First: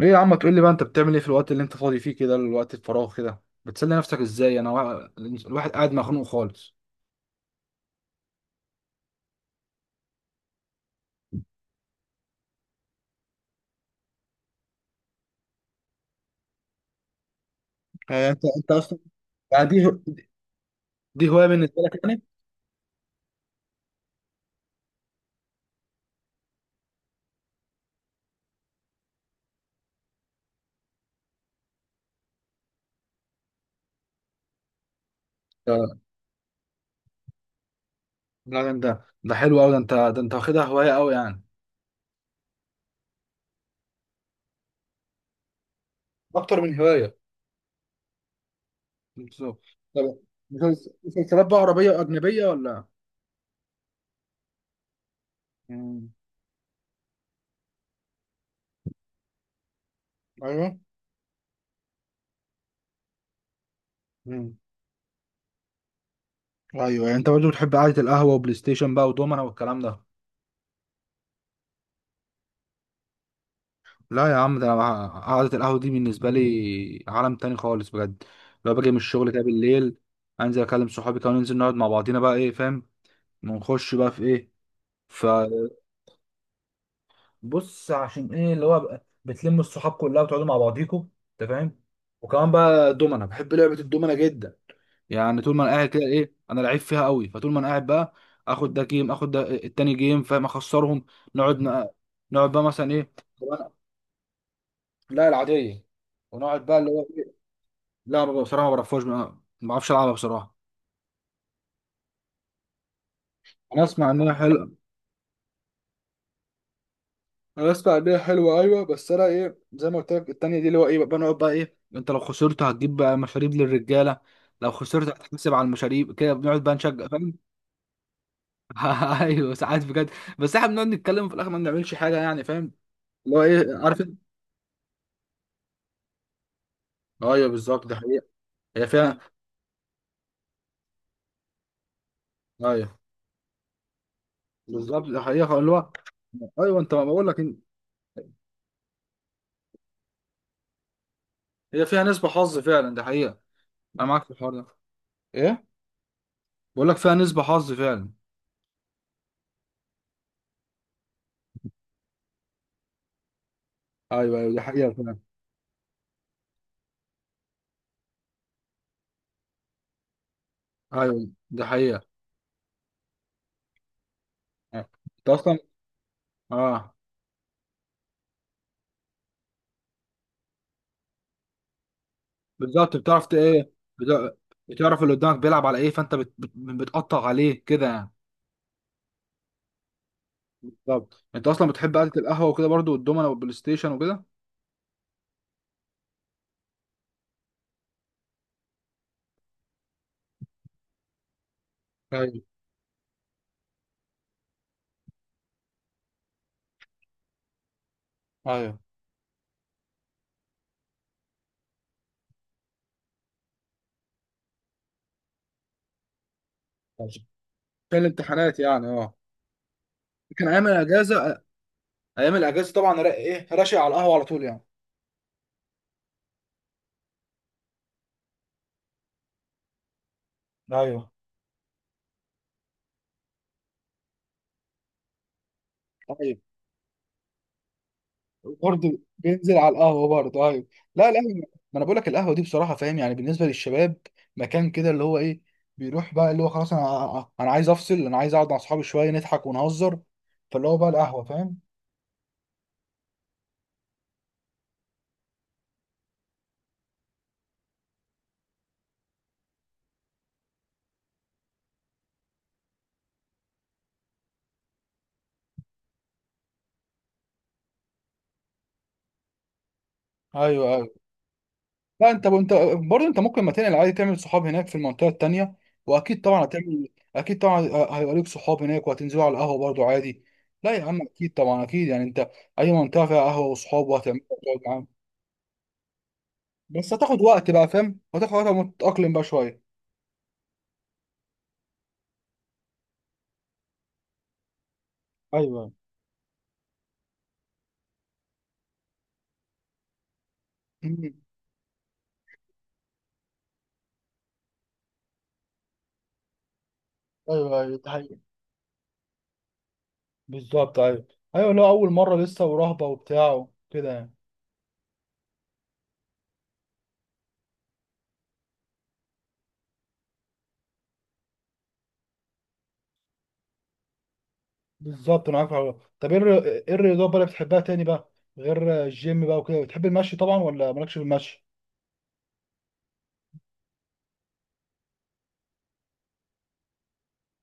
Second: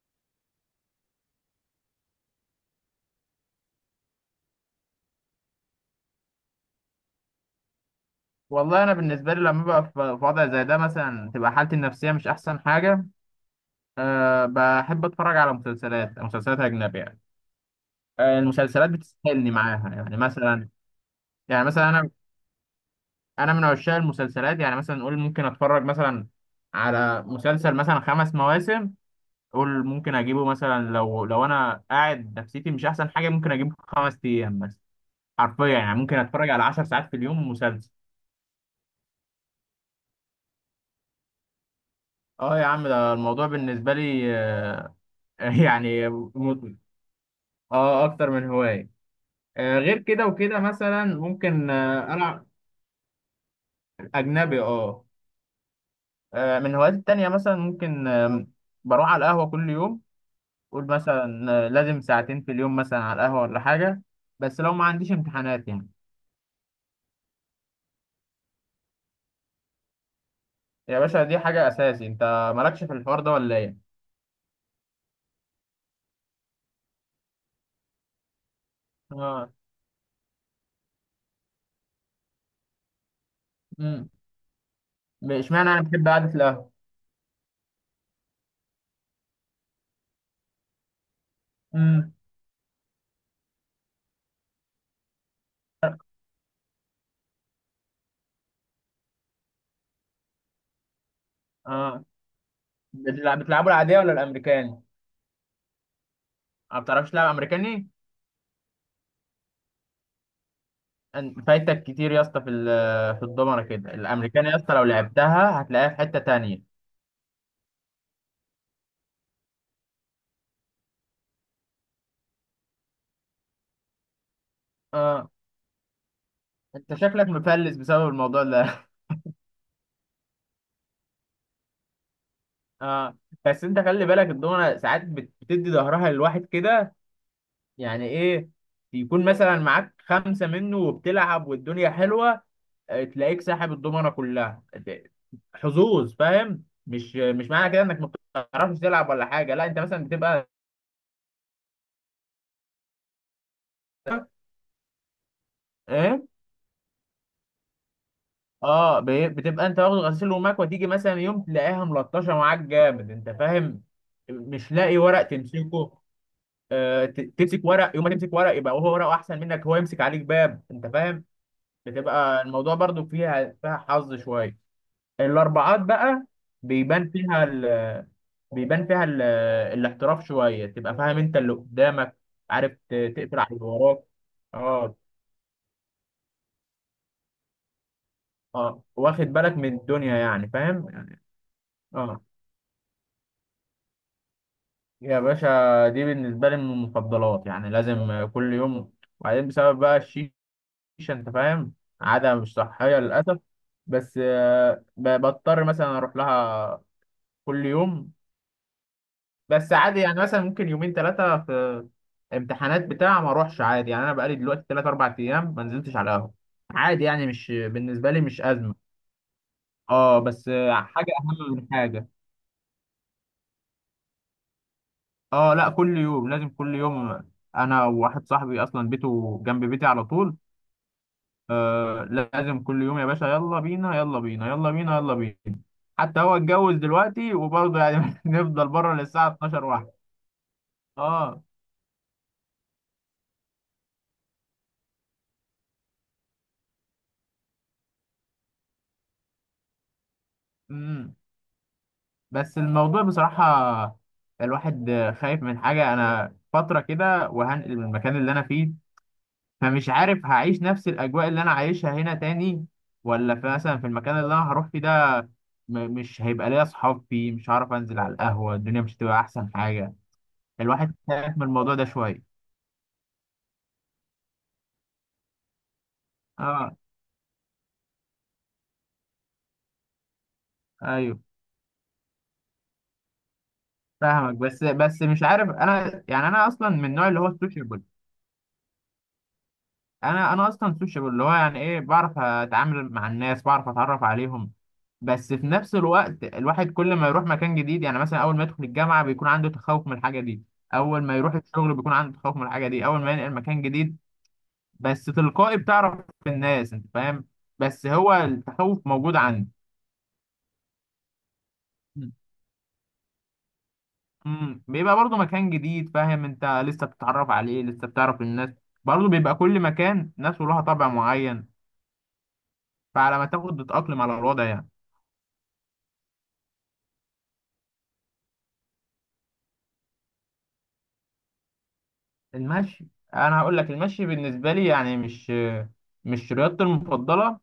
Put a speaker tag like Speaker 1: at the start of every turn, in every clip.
Speaker 1: ايه يا عم، تقول لي بقى انت بتعمل ايه في الوقت اللي انت فاضي فيه كده، الوقت الفراغ كده بتسلي نفسك ازاي؟ الواحد قاعد مخنوق خالص.
Speaker 2: والله انا بالنسبه لي لما ببقى في وضع زي ده مثلا تبقى حالتي النفسيه مش احسن حاجه. أه بحب اتفرج على مسلسلات مسلسلات اجنبيه يعني.
Speaker 1: يعني
Speaker 2: أه
Speaker 1: انت
Speaker 2: المسلسلات
Speaker 1: اصلا،
Speaker 2: بتسحلني
Speaker 1: يعني
Speaker 2: معاها يعني
Speaker 1: دي
Speaker 2: مثلا.
Speaker 1: دي هوايه
Speaker 2: يعني
Speaker 1: بالنسبه
Speaker 2: مثلا
Speaker 1: لك
Speaker 2: انا
Speaker 1: يعني؟
Speaker 2: انا من عشاق المسلسلات، يعني مثلا نقول ممكن اتفرج مثلا على مسلسل مثلا خمس مواسم. قول ممكن اجيبه مثلا لو انا قاعد نفسيتي مش احسن حاجه، ممكن اجيبه في خمس ايام مثلا. حرفيا يعني
Speaker 1: آه،
Speaker 2: ممكن اتفرج على عشر ساعات في اليوم مسلسل.
Speaker 1: لا، ده حلو قوي، ده انت واخدها هوايه قوي يعني،
Speaker 2: اه يا عم، ده الموضوع بالنسبه لي يعني.
Speaker 1: اكتر من هوايه.
Speaker 2: اه، اكتر من هواية.
Speaker 1: بالظبط.
Speaker 2: آه غير
Speaker 1: طب
Speaker 2: كده وكده مثلا
Speaker 1: مسلسلات بقى
Speaker 2: ممكن
Speaker 1: عربيه واجنبيه
Speaker 2: العب.
Speaker 1: ولا؟
Speaker 2: اجنبي، اه.
Speaker 1: مم.
Speaker 2: من هواياتي التانية مثلا ممكن بروح على القهوة كل يوم.
Speaker 1: ايوه.
Speaker 2: قول مثلا لازم ساعتين في اليوم مثلا على القهوة ولا حاجة.
Speaker 1: مم.
Speaker 2: بس لو ما عنديش امتحانات يعني.
Speaker 1: ايوه، يعني انت برضه بتحب قعده القهوه وبلاي ستيشن بقى ودومنا والكلام ده.
Speaker 2: يا باشا، دي حاجة اساسي، انت مالكش في الحوار ده ولا ايه؟
Speaker 1: لا يا عم، ده أنا قعدة القهوة دي بالنسبة لي عالم تاني خالص بجد. لو باجي من الشغل كده
Speaker 2: اه.
Speaker 1: بالليل، انزل اكلم صحابي كده وننزل نقعد مع بعضينا بقى، ايه فاهم، ونخش
Speaker 2: امم
Speaker 1: بقى في ايه.
Speaker 2: اشمعنى انا بحب قعدة القهوة.
Speaker 1: فبص عشان ايه اللي هو بقى بتلموا الصحاب كلها وتقعدوا مع بعضيكوا، انت فاهم.
Speaker 2: امم.
Speaker 1: وكمان بقى دومنا، بحب لعبة الدومنا جدا، يعني طول ما انا قاعد كده ايه، انا لعيب فيها قوي، فطول ما انا قاعد بقى اخد ده جيم، اخد ده التاني جيم، فاهم، اخسرهم. نقعد
Speaker 2: اه،
Speaker 1: نقعد بقى مثلا ايه.
Speaker 2: بتلعبوا العادية ولا الامريكاني؟
Speaker 1: لا العادية. ونقعد بقى
Speaker 2: ما
Speaker 1: اللي هو
Speaker 2: بتعرفش تلعب
Speaker 1: إيه؟
Speaker 2: امريكاني؟
Speaker 1: لا بصراحة ما بعرفهاش، ما بعرفش ألعبها بصراحة.
Speaker 2: فايتك كتير يا اسطى في في الضمنه
Speaker 1: أنا
Speaker 2: كده
Speaker 1: أسمع إنها
Speaker 2: الامريكان يا
Speaker 1: حلوة
Speaker 2: اسطى، لو لعبتها هتلاقيها في حته تانية.
Speaker 1: أنا أسمع إنها حلوة، أيوة، بس أنا إيه زي ما قلت لك، التانية دي اللي هو إيه بقى، بنقعد بقى إيه، أنت لو خسرت هتجيب بقى مشاريب للرجالة، لو خسرت
Speaker 2: اه،
Speaker 1: هتحسب على المشاريب، كده بنقعد بقى
Speaker 2: انت
Speaker 1: نشجع
Speaker 2: شكلك
Speaker 1: فاهم.
Speaker 2: مفلس بسبب الموضوع ده.
Speaker 1: أيوة ساعات بجد، بس إحنا بنقعد نتكلم في الآخر، ما بنعملش حاجة يعني فاهم،
Speaker 2: اه.
Speaker 1: اللي هو
Speaker 2: بس
Speaker 1: إيه
Speaker 2: انت
Speaker 1: عارف
Speaker 2: خلي
Speaker 1: أنت.
Speaker 2: بالك الضمنه ساعات بتدي ظهرها للواحد كده.
Speaker 1: أيوة بالظبط، ده
Speaker 2: يعني
Speaker 1: حقيقة.
Speaker 2: ايه؟
Speaker 1: هي
Speaker 2: يكون
Speaker 1: فيها.
Speaker 2: مثلا معاك خمسه منه وبتلعب والدنيا حلوه،
Speaker 1: أيوة
Speaker 2: تلاقيك ساحب الضمنه كلها
Speaker 1: بالظبط ده حقيقة، اللي هو.
Speaker 2: حظوظ، فاهم؟
Speaker 1: أيوة أنت، ما
Speaker 2: مش
Speaker 1: بقول لك
Speaker 2: مش معنى كده انك ما بتعرفش تلعب ولا حاجه، لا انت مثلا بتبقى
Speaker 1: هي فيها نسبة حظ فعلا، ده حقيقة. أنا معاك في الحوار ده. إيه.
Speaker 2: ايه.
Speaker 1: بقول لك فيها نسبة حظ فعلا.
Speaker 2: اه بتبقى انت واخد غسيل ومكوى، تيجي مثلا يوم تلاقيها ملطشه معاك جامد انت فاهم.
Speaker 1: ايوه ايوه، دي
Speaker 2: مش
Speaker 1: حقيقة
Speaker 2: لاقي
Speaker 1: فعلا.
Speaker 2: ورق تمسكه. آه تمسك ورق، يوم ما تمسك ورق يبقى هو ورقه احسن منك، هو يمسك عليك باب انت فاهم.
Speaker 1: ايوه دي حقيقة.
Speaker 2: بتبقى الموضوع برضو فيها حظ شويه.
Speaker 1: انت اصلا.
Speaker 2: الاربعات بقى
Speaker 1: اه.
Speaker 2: بيبان فيها ال... بيبان فيها ال... الاحتراف شويه، تبقى فاهم انت اللي قدامك، عارف
Speaker 1: بالظبط، بتعرف
Speaker 2: تقفل على اللي
Speaker 1: ايه،
Speaker 2: وراك.
Speaker 1: بت-
Speaker 2: اه.
Speaker 1: بتعرف اللي قدامك بيلعب على ايه، فانت بتقطع عليه كده يعني.
Speaker 2: اه، واخد بالك من الدنيا يعني فاهم يعني.
Speaker 1: بالظبط، انت اصلا بتحب قعدة
Speaker 2: اه
Speaker 1: القهوة وكده برضو، والدومنة والبلاي ستيشن وكده.
Speaker 2: يا باشا، دي بالنسبة لي من المفضلات، يعني لازم كل يوم. وبعدين بسبب بقى الشيشة، أنت فاهم، عادة
Speaker 1: ايوه
Speaker 2: مش صحية للأسف. بس بضطر مثلا أروح لها كل يوم.
Speaker 1: ايوه.
Speaker 2: بس عادي يعني، مثلا ممكن يومين ثلاثة في امتحانات بتاع ما أروحش عادي يعني. أنا بقالي دلوقتي ثلاث أربع أيام ما نزلتش على القهوة، عادي يعني، مش
Speaker 1: في
Speaker 2: بالنسبة لي مش
Speaker 1: الامتحانات
Speaker 2: أزمة.
Speaker 1: يعني، اه.
Speaker 2: أه،
Speaker 1: كان
Speaker 2: بس
Speaker 1: ايام
Speaker 2: حاجة
Speaker 1: الاجازة،
Speaker 2: أهم من حاجة.
Speaker 1: ايام الاجازة طبعا را- ايه راشق على القهوة على طول يعني.
Speaker 2: أه لا، كل يوم لازم كل يوم. أنا وواحد صاحبي أصلا بيته جنب بيتي على طول.
Speaker 1: ايوه
Speaker 2: آه، لازم كل يوم يا باشا، يلا بينا يلا بينا يلا بينا يلا بينا. حتى هو
Speaker 1: ايوه،
Speaker 2: اتجوز دلوقتي وبرضه يعني نفضل بره
Speaker 1: برضه
Speaker 2: للساعة
Speaker 1: بينزل
Speaker 2: 12
Speaker 1: على
Speaker 2: واحدة.
Speaker 1: القهوه برضه، ايوه. لا لا،
Speaker 2: اه.
Speaker 1: ما انا بقول لك القهوه دي بصراحه فاهم، يعني بالنسبه للشباب مكان كده اللي هو ايه، بيروح بقى اللي هو خلاص، انا عايز افصل، انا عايز اقعد مع اصحابي شويه نضحك ونهزر، فاللي هو بقى
Speaker 2: امم
Speaker 1: القهوه فاهم.
Speaker 2: بس الموضوع بصراحة، الواحد خايف من حاجة، انا فترة كده وهنقل من المكان اللي انا فيه، فمش عارف هعيش نفس الاجواء اللي انا عايشها هنا تاني ولا في مثلا في المكان اللي انا هروح فيه ده مش هيبقى ليا اصحاب فيه، مش هعرف انزل على القهوة، الدنيا مش هتبقى احسن حاجة.
Speaker 1: ايوه ايوه.
Speaker 2: الواحد خايف من الموضوع ده
Speaker 1: لا انت
Speaker 2: شوية.
Speaker 1: انت برضه، انت ممكن ما تنقل عادي، تعمل صحاب هناك في المنطقه التانيه، واكيد طبعا
Speaker 2: اه،
Speaker 1: هتعمل، اكيد طبعا هيبقى ليك صحاب هناك وهتنزلوا على القهوه برضه عادي. لا يا عم،
Speaker 2: ايوه.
Speaker 1: اكيد طبعا، اكيد يعني انت اي منطقه فيها قهوه وصحاب وهتعمل،
Speaker 2: فاهمك، بس بس مش عارف انا يعني، انا اصلا من
Speaker 1: بس
Speaker 2: النوع
Speaker 1: هتاخد
Speaker 2: اللي هو
Speaker 1: وقت بقى
Speaker 2: السوشيبل.
Speaker 1: فاهم، هتاخد وقت لما تتأقلم بقى شوية.
Speaker 2: انا اصلا سوشيبل، اللي هو يعني ايه، بعرف اتعامل مع الناس، بعرف اتعرف عليهم. بس في
Speaker 1: ايوه.
Speaker 2: نفس الوقت الواحد كل ما يروح مكان جديد، يعني مثلا اول ما يدخل الجامعه بيكون عنده تخوف من الحاجه دي، اول
Speaker 1: مم.
Speaker 2: ما يروح الشغل بيكون عنده تخوف من الحاجه دي، اول ما ينقل مكان جديد. بس تلقائي بتعرف الناس انت فاهم.
Speaker 1: ايوه ايوه
Speaker 2: بس
Speaker 1: ده
Speaker 2: هو
Speaker 1: حقيقي.
Speaker 2: التخوف موجود عندي.
Speaker 1: بالظبط. ايوه ايوه، لو اول مره لسه ورهبه وبتاع كده يعني.
Speaker 2: بيبقى برضه مكان جديد، فاهم، انت لسه بتتعرف عليه لسه بتعرف الناس. برضه بيبقى كل مكان ناس ولها طبع معين، فعلى ما تاخد تتأقلم على الوضع يعني.
Speaker 1: بالظبط انا عارف الحوار. طب ايه الرياضات بقى اللي بتحبها تاني بقى، غير الجيم بقى وكده؟ بتحب المشي طبعا ولا مالكش في المشي؟
Speaker 2: المشي، انا هقول لك المشي بالنسبة لي يعني مش رياضتي المفضلة.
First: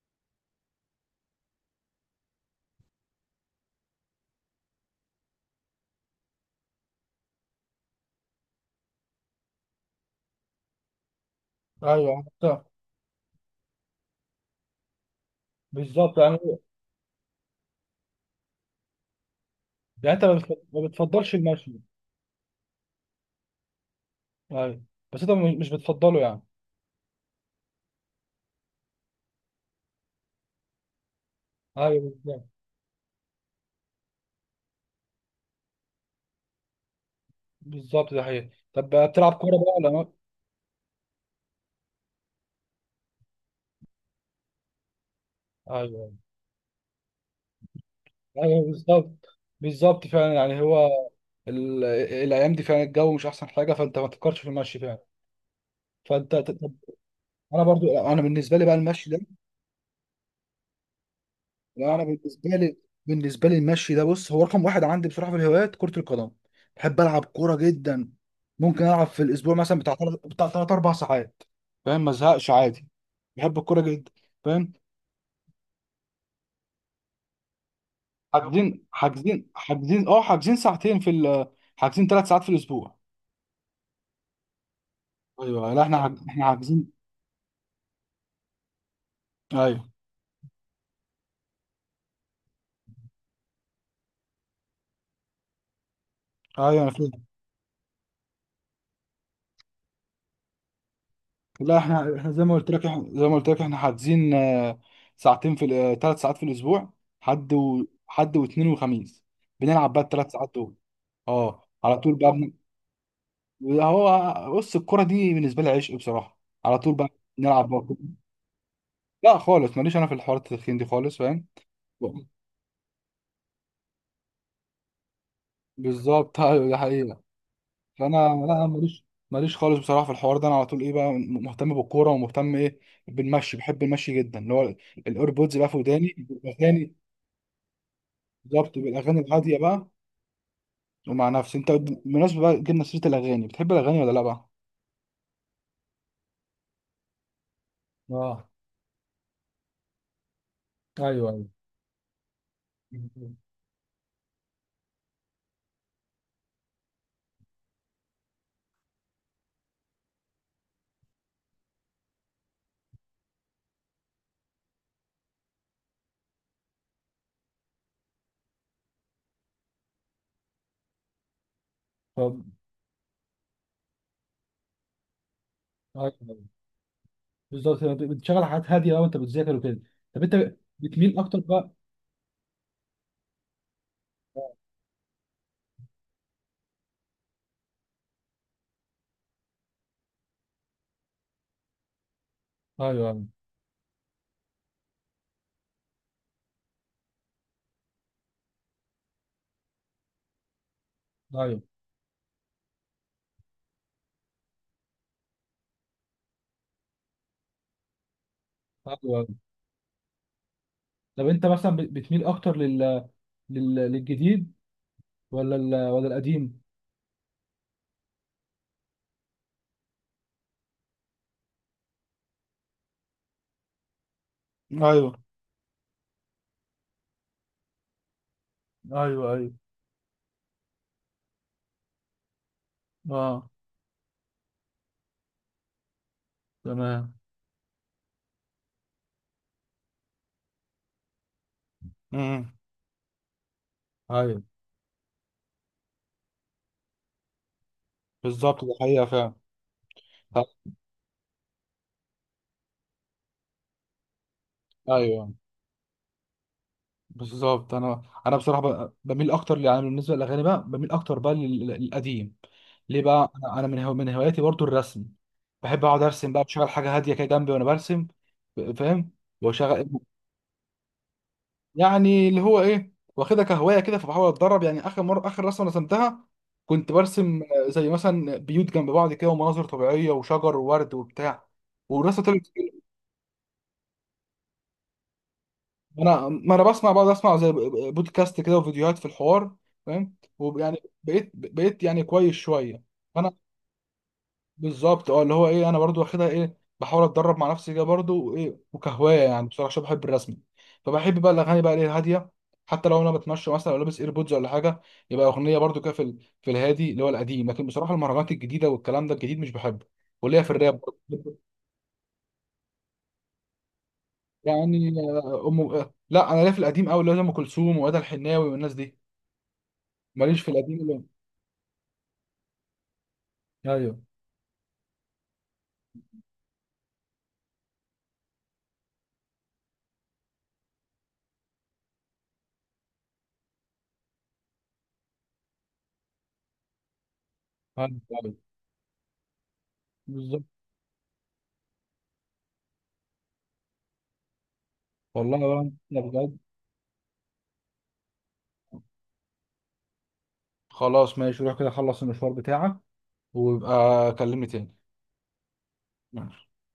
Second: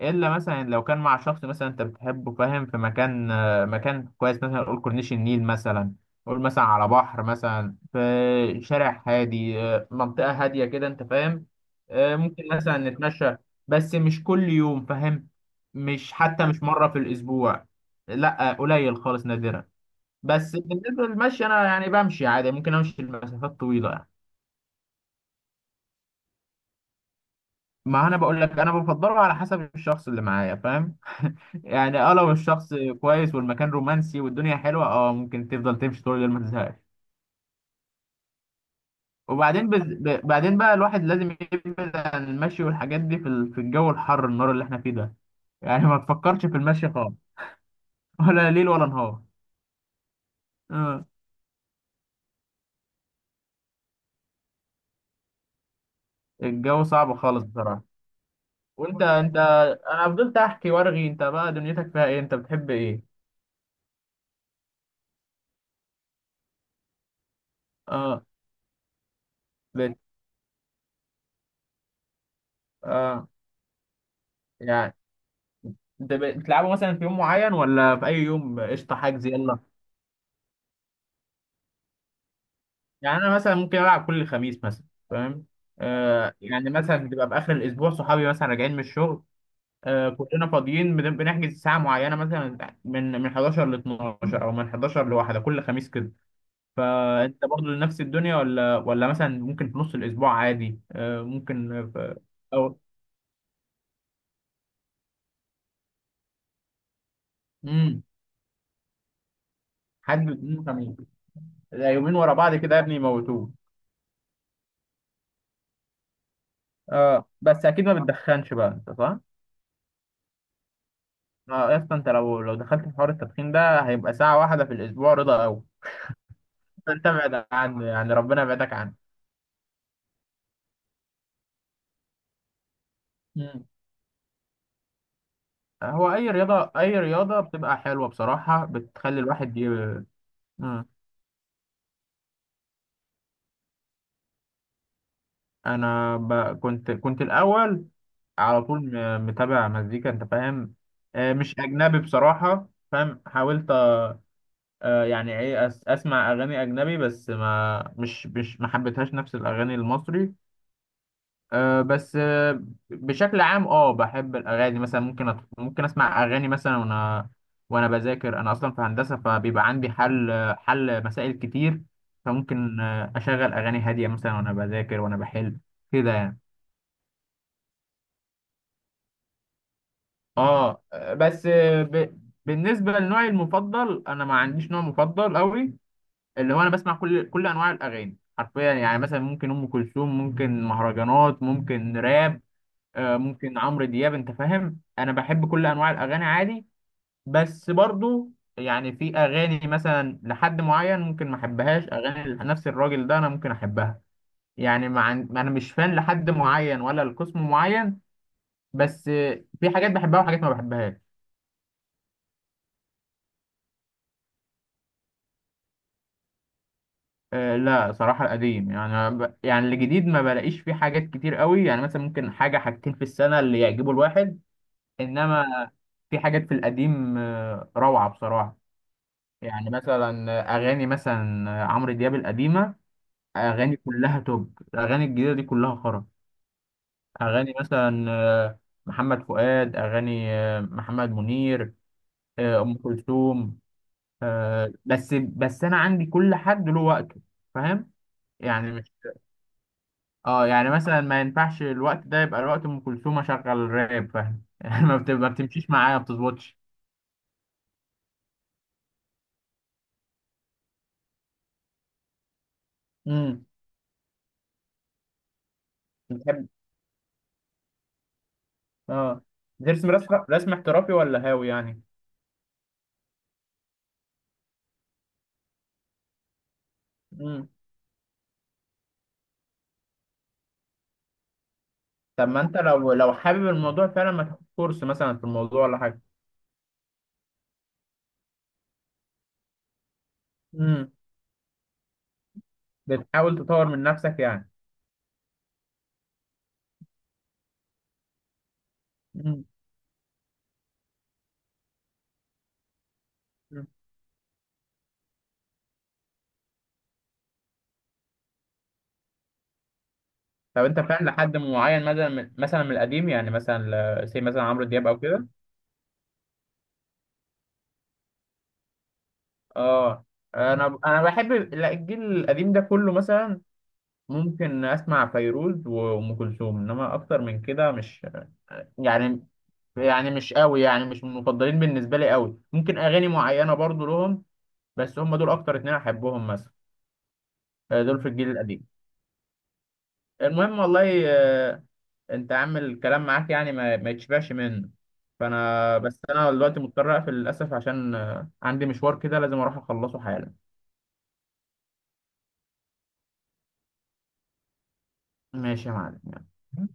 Speaker 2: الا مثلا لو كان مع شخص مثلا انت بتحبه فاهم في مكان، مكان كويس مثلا قول كورنيش النيل مثلا، قول مثلا على بحر مثلا في شارع هادي، منطقة هادية كده انت فاهم.
Speaker 1: ايوه
Speaker 2: ممكن
Speaker 1: انت.
Speaker 2: مثلا نتمشى. بس مش كل يوم فاهم، مش
Speaker 1: بالظبط يعني.
Speaker 2: حتى مش مرة في الأسبوع، لا قليل خالص، نادرا.
Speaker 1: يعني انت
Speaker 2: بس
Speaker 1: ما
Speaker 2: بالنسبة
Speaker 1: بتفضلش
Speaker 2: للمشي أنا
Speaker 1: المشي.
Speaker 2: يعني بمشي عادي، ممكن أمشي لمسافات طويلة.
Speaker 1: ايوه. بس انت مش بتفضله يعني.
Speaker 2: ما انا بقول لك انا بفضله على حسب الشخص اللي معايا فاهم يعني.
Speaker 1: ايوه
Speaker 2: اه لو
Speaker 1: بالظبط.
Speaker 2: الشخص كويس والمكان رومانسي والدنيا حلوه، اه ممكن تفضل تمشي طول الليل ما تزهقش.
Speaker 1: بالظبط ده حقيقي. طب بتلعب كوره بقى ولا ما؟
Speaker 2: بعدين بقى الواحد لازم يبعد عن المشي والحاجات دي في في الجو الحر النار اللي احنا فيه ده. يعني ما
Speaker 1: ايوه
Speaker 2: تفكرش في المشي خالص. ولا
Speaker 1: ايوه.
Speaker 2: ليل ولا نهار.
Speaker 1: بالظبط. بالظبط فعلا يعني هو
Speaker 2: آه.
Speaker 1: ال- الايام دي فعلا الجو مش احسن حاجه، فانت ما تفكرش في المشي فعلا. فانت طب،
Speaker 2: الجو صعب خالص
Speaker 1: انا
Speaker 2: بصراحه.
Speaker 1: برضو، انا بالنسبه لي بقى
Speaker 2: وانت
Speaker 1: المشي ده،
Speaker 2: انت انا فضلت احكي وارغي، انت بقى دنيتك
Speaker 1: انا
Speaker 2: فيها ايه؟ انت
Speaker 1: بالنسبه
Speaker 2: بتحب
Speaker 1: لي
Speaker 2: ايه؟
Speaker 1: بالنسبه لي المشي ده، بص، هو رقم واحد عندي بصراحه في الهوايات كره القدم. بحب العب كوره جدا،
Speaker 2: اه
Speaker 1: ممكن العب في الاسبوع مثلا
Speaker 2: بت...
Speaker 1: بتاع ثلاث اربع ساعات فاهم، ما ازهقش عادي.
Speaker 2: اه
Speaker 1: بحب الكوره جدا فاهم.
Speaker 2: يعني انت بتلعبه مثلا في يوم معين ولا في اي يوم
Speaker 1: حاجزين
Speaker 2: قشطه حجز
Speaker 1: حاجزين
Speaker 2: يلا؟
Speaker 1: حاجزين، اه، حاجزين ثلاث ساعات في الاسبوع.
Speaker 2: يعني انا مثلا ممكن العب كل خميس مثلا فاهم.
Speaker 1: ايوه، لا
Speaker 2: آه
Speaker 1: احنا
Speaker 2: يعني
Speaker 1: حاجزين.
Speaker 2: مثلا بتبقى في اخر الاسبوع، صحابي مثلا راجعين من الشغل،
Speaker 1: ايوه
Speaker 2: آه كلنا فاضيين بنحجز ساعه معينه مثلا، من 11 ل 12 او من 11 لواحده كل خميس كده.
Speaker 1: ايوه انا فاهم.
Speaker 2: فانت برضه نفس الدنيا ولا مثلا ممكن في نص الاسبوع عادي آه ممكن
Speaker 1: لا احنا،
Speaker 2: في.
Speaker 1: احنا
Speaker 2: او.
Speaker 1: زي ما قلت لك احنا حاجزين، ساعتين في ثلاث ساعات في الاسبوع،
Speaker 2: امم.
Speaker 1: حد واثنين وخميس، بنلعب بقى
Speaker 2: حد
Speaker 1: الثلاث ساعات
Speaker 2: يوم
Speaker 1: دول.
Speaker 2: خميس.
Speaker 1: اه
Speaker 2: لا،
Speaker 1: على طول
Speaker 2: يومين
Speaker 1: بقى
Speaker 2: ورا بعض كده يا ابني يموتوه.
Speaker 1: هو بص، الكرة دي بالنسبة لي عشق بصراحة، على طول بقى
Speaker 2: آه بس
Speaker 1: نلعب
Speaker 2: اكيد ما
Speaker 1: بقى.
Speaker 2: بتدخنش بقى انت، صح؟
Speaker 1: لا خالص، ماليش انا في الحوارات التدخين دي خالص فاهم.
Speaker 2: اه يا اسطى، انت لو دخلت في حوار التدخين ده هيبقى ساعة واحدة في الأسبوع رضا أوي.
Speaker 1: بالظبط. ايوه دي
Speaker 2: فأنت
Speaker 1: حقيقة.
Speaker 2: ابعد عنه يعني،
Speaker 1: فانا
Speaker 2: ربنا
Speaker 1: لا
Speaker 2: يبعدك عنه.
Speaker 1: ماليش، ماليش خالص بصراحة في الحوار ده، انا على طول ايه بقى مهتم بالكورة ومهتم ايه بالمشي،
Speaker 2: مم.
Speaker 1: بحب المشي جدا، اللي هو الايربودز بقى في
Speaker 2: هو
Speaker 1: وداني
Speaker 2: أي رياضة،
Speaker 1: الاغاني.
Speaker 2: أي رياضة بتبقى حلوة بصراحة،
Speaker 1: بالظبط، بالاغاني
Speaker 2: بتخلي
Speaker 1: الهاديه
Speaker 2: الواحد ي...
Speaker 1: بقى،
Speaker 2: مم.
Speaker 1: ومع نفسي. انت بالمناسبه بقى جبنا سيره الاغاني، بتحب الاغاني ولا لا بقى؟
Speaker 2: أنا ب... كنت الأول
Speaker 1: اه.
Speaker 2: على طول، متابع مزيكا أنت فاهم.
Speaker 1: ايوه ايوه.
Speaker 2: مش أجنبي بصراحة فاهم، حاولت، يعني إيه، أسمع أغاني أجنبي بس ما مش ما حبيتهاش نفس الأغاني المصري. أه، بس أه بشكل عام اه بحب الاغاني، مثلا ممكن ممكن اسمع اغاني مثلا وانا بذاكر، انا اصلا في هندسه فبيبقى عندي حل مسائل كتير.
Speaker 1: طب،
Speaker 2: فممكن اشغل اغاني هاديه مثلا وانا بذاكر وانا بحل كده
Speaker 1: أيوة،
Speaker 2: يعني.
Speaker 1: أيوة. بالظبط، أنت بتشغل حاجات هاديه بقى وانت بتذاكر وكده. طب انت
Speaker 2: اه
Speaker 1: بتميل اكتر بقى؟
Speaker 2: بالنسبه لنوعي المفضل انا ما
Speaker 1: آه،
Speaker 2: عنديش نوع مفضل قوي. اللي هو انا بسمع كل انواع الاغاني حرفيا، يعني مثلا ممكن ام كلثوم، ممكن مهرجانات، ممكن راب،
Speaker 1: ايوه ايوه.
Speaker 2: ممكن عمرو دياب انت فاهم، انا بحب كل انواع الاغاني عادي. بس برضو يعني في اغاني مثلا لحد معين ممكن ما
Speaker 1: ايوه
Speaker 2: احبهاش، اغاني نفس الراجل ده انا ممكن احبها. يعني مع انا مش فان لحد معين ولا لقسم معين.
Speaker 1: ايوه
Speaker 2: بس
Speaker 1: أيوة.
Speaker 2: في حاجات بحبها وحاجات ما بحبهاش.
Speaker 1: طب انت مثلا بتميل اكتر للجديد ولا القديم؟
Speaker 2: لا صراحة القديم، يعني الجديد ما بلاقيش فيه حاجات كتير قوي، يعني مثلا ممكن حاجة حاجتين في السنة اللي يعجبوا الواحد.
Speaker 1: ايوه
Speaker 2: انما في حاجات في القديم روعة بصراحة.
Speaker 1: ايوه. ايوه
Speaker 2: يعني مثلا اغاني مثلا عمرو دياب القديمه،
Speaker 1: اه.
Speaker 2: اغاني كلها توب. الاغاني الجديده دي كلها خرا.
Speaker 1: تمام.
Speaker 2: اغاني مثلا محمد فؤاد، اغاني محمد منير،
Speaker 1: امم
Speaker 2: ام كلثوم.
Speaker 1: ايوه
Speaker 2: بس بس انا عندي كل حد له وقته، فاهم.
Speaker 1: بالظبط
Speaker 2: يعني
Speaker 1: ده
Speaker 2: مش
Speaker 1: حقيقه فعلا.
Speaker 2: اه، يعني مثلا ما ينفعش الوقت ده يبقى الوقت ام كلثوم اشغل راب فاهم يعني ما ما
Speaker 1: ايوه
Speaker 2: بتمشيش معايا ما بتظبطش.
Speaker 1: بالظبط. انا بصراحه بميل اكتر يعني بالنسبه للاغاني بقى، بميل اكتر بقى للقديم. ليه بقى،
Speaker 2: امم.
Speaker 1: انا من هواياتي برضو الرسم، بحب اقعد ارسم بقى،
Speaker 2: بتحب.
Speaker 1: بشغل حاجه هاديه كده جنبي وانا برسم فاهم،
Speaker 2: اه
Speaker 1: وشغل.
Speaker 2: بترسم، رسم احترافي ولا هاوي يعني؟
Speaker 1: يعني اللي هو ايه، واخدها كهوايه كده، فبحاول اتدرب يعني. اخر مره اخر رسمه رسمتها، كنت برسم زي مثلا بيوت جنب بعض كده، ومناظر طبيعيه وشجر وورد وبتاع، والرسمه
Speaker 2: طب ما
Speaker 1: طلعت.
Speaker 2: انت لو حابب الموضوع فعلا ما تاخد كورس مثلا في الموضوع ولا حاجه.
Speaker 1: انا ما انا بسمع، بقعد اسمع زي بودكاست كده وفيديوهات في الحوار فاهم، ويعني
Speaker 2: امم.
Speaker 1: بقيت يعني كويس شويه. انا
Speaker 2: بتحاول تطور من نفسك يعني.
Speaker 1: بالظبط، اه اللي هو ايه، انا برضو واخدها ايه، بحاول اتدرب مع نفسي كده برضو، وايه وكهوايه
Speaker 2: امم.
Speaker 1: يعني بصراحه عشان بحب الرسم. فبحب بقى الاغاني بقى ايه الهاديه، حتى لو انا بتمشى مثلا او لابس ايربودز ولا حاجه، يبقى اغنيه برضو كده في الهادي اللي هو القديم. لكن بصراحه المهرجانات الجديده والكلام ده الجديد مش بحبه، وليا في
Speaker 2: طب
Speaker 1: الراب
Speaker 2: انت فعلا لحد
Speaker 1: برضو.
Speaker 2: معين مثلا من، مثلا من القديم يعني مثلا زي مثلا عمرو دياب
Speaker 1: يعني
Speaker 2: او كده؟
Speaker 1: آه، ام آه، لا انا ليا في القديم قوي، اللي هو زي ام كلثوم وادى الحناوي والناس دي،
Speaker 2: اه
Speaker 1: ماليش في القديم
Speaker 2: انا
Speaker 1: اللي.
Speaker 2: انا بحب، لا، الجيل القديم ده كله مثلا
Speaker 1: ايوه
Speaker 2: ممكن اسمع فيروز وام كلثوم، انما اكتر من كده مش يعني يعني مش قوي، يعني مش من المفضلين بالنسبه لي قوي، ممكن اغاني معينه برضو لهم بس هم دول اكتر اتنين احبهم مثلا،
Speaker 1: ايوه
Speaker 2: دول في الجيل
Speaker 1: أيوة.
Speaker 2: القديم.
Speaker 1: بالظبط.
Speaker 2: المهم والله انت عامل الكلام معاك يعني ما يتشبعش منه.
Speaker 1: والله يا بنت،
Speaker 2: فانا بس
Speaker 1: أنا
Speaker 2: انا
Speaker 1: بجد.
Speaker 2: دلوقتي مضطر اقفل للاسف، عشان عندي مشوار كده لازم اروح اخلصه حالا.
Speaker 1: خلاص ماشي، روح كده خلص المشوار بتاعك، ويبقى كلمني تاني.
Speaker 2: ماشي يا معلم
Speaker 1: ماشي.
Speaker 2: يلا.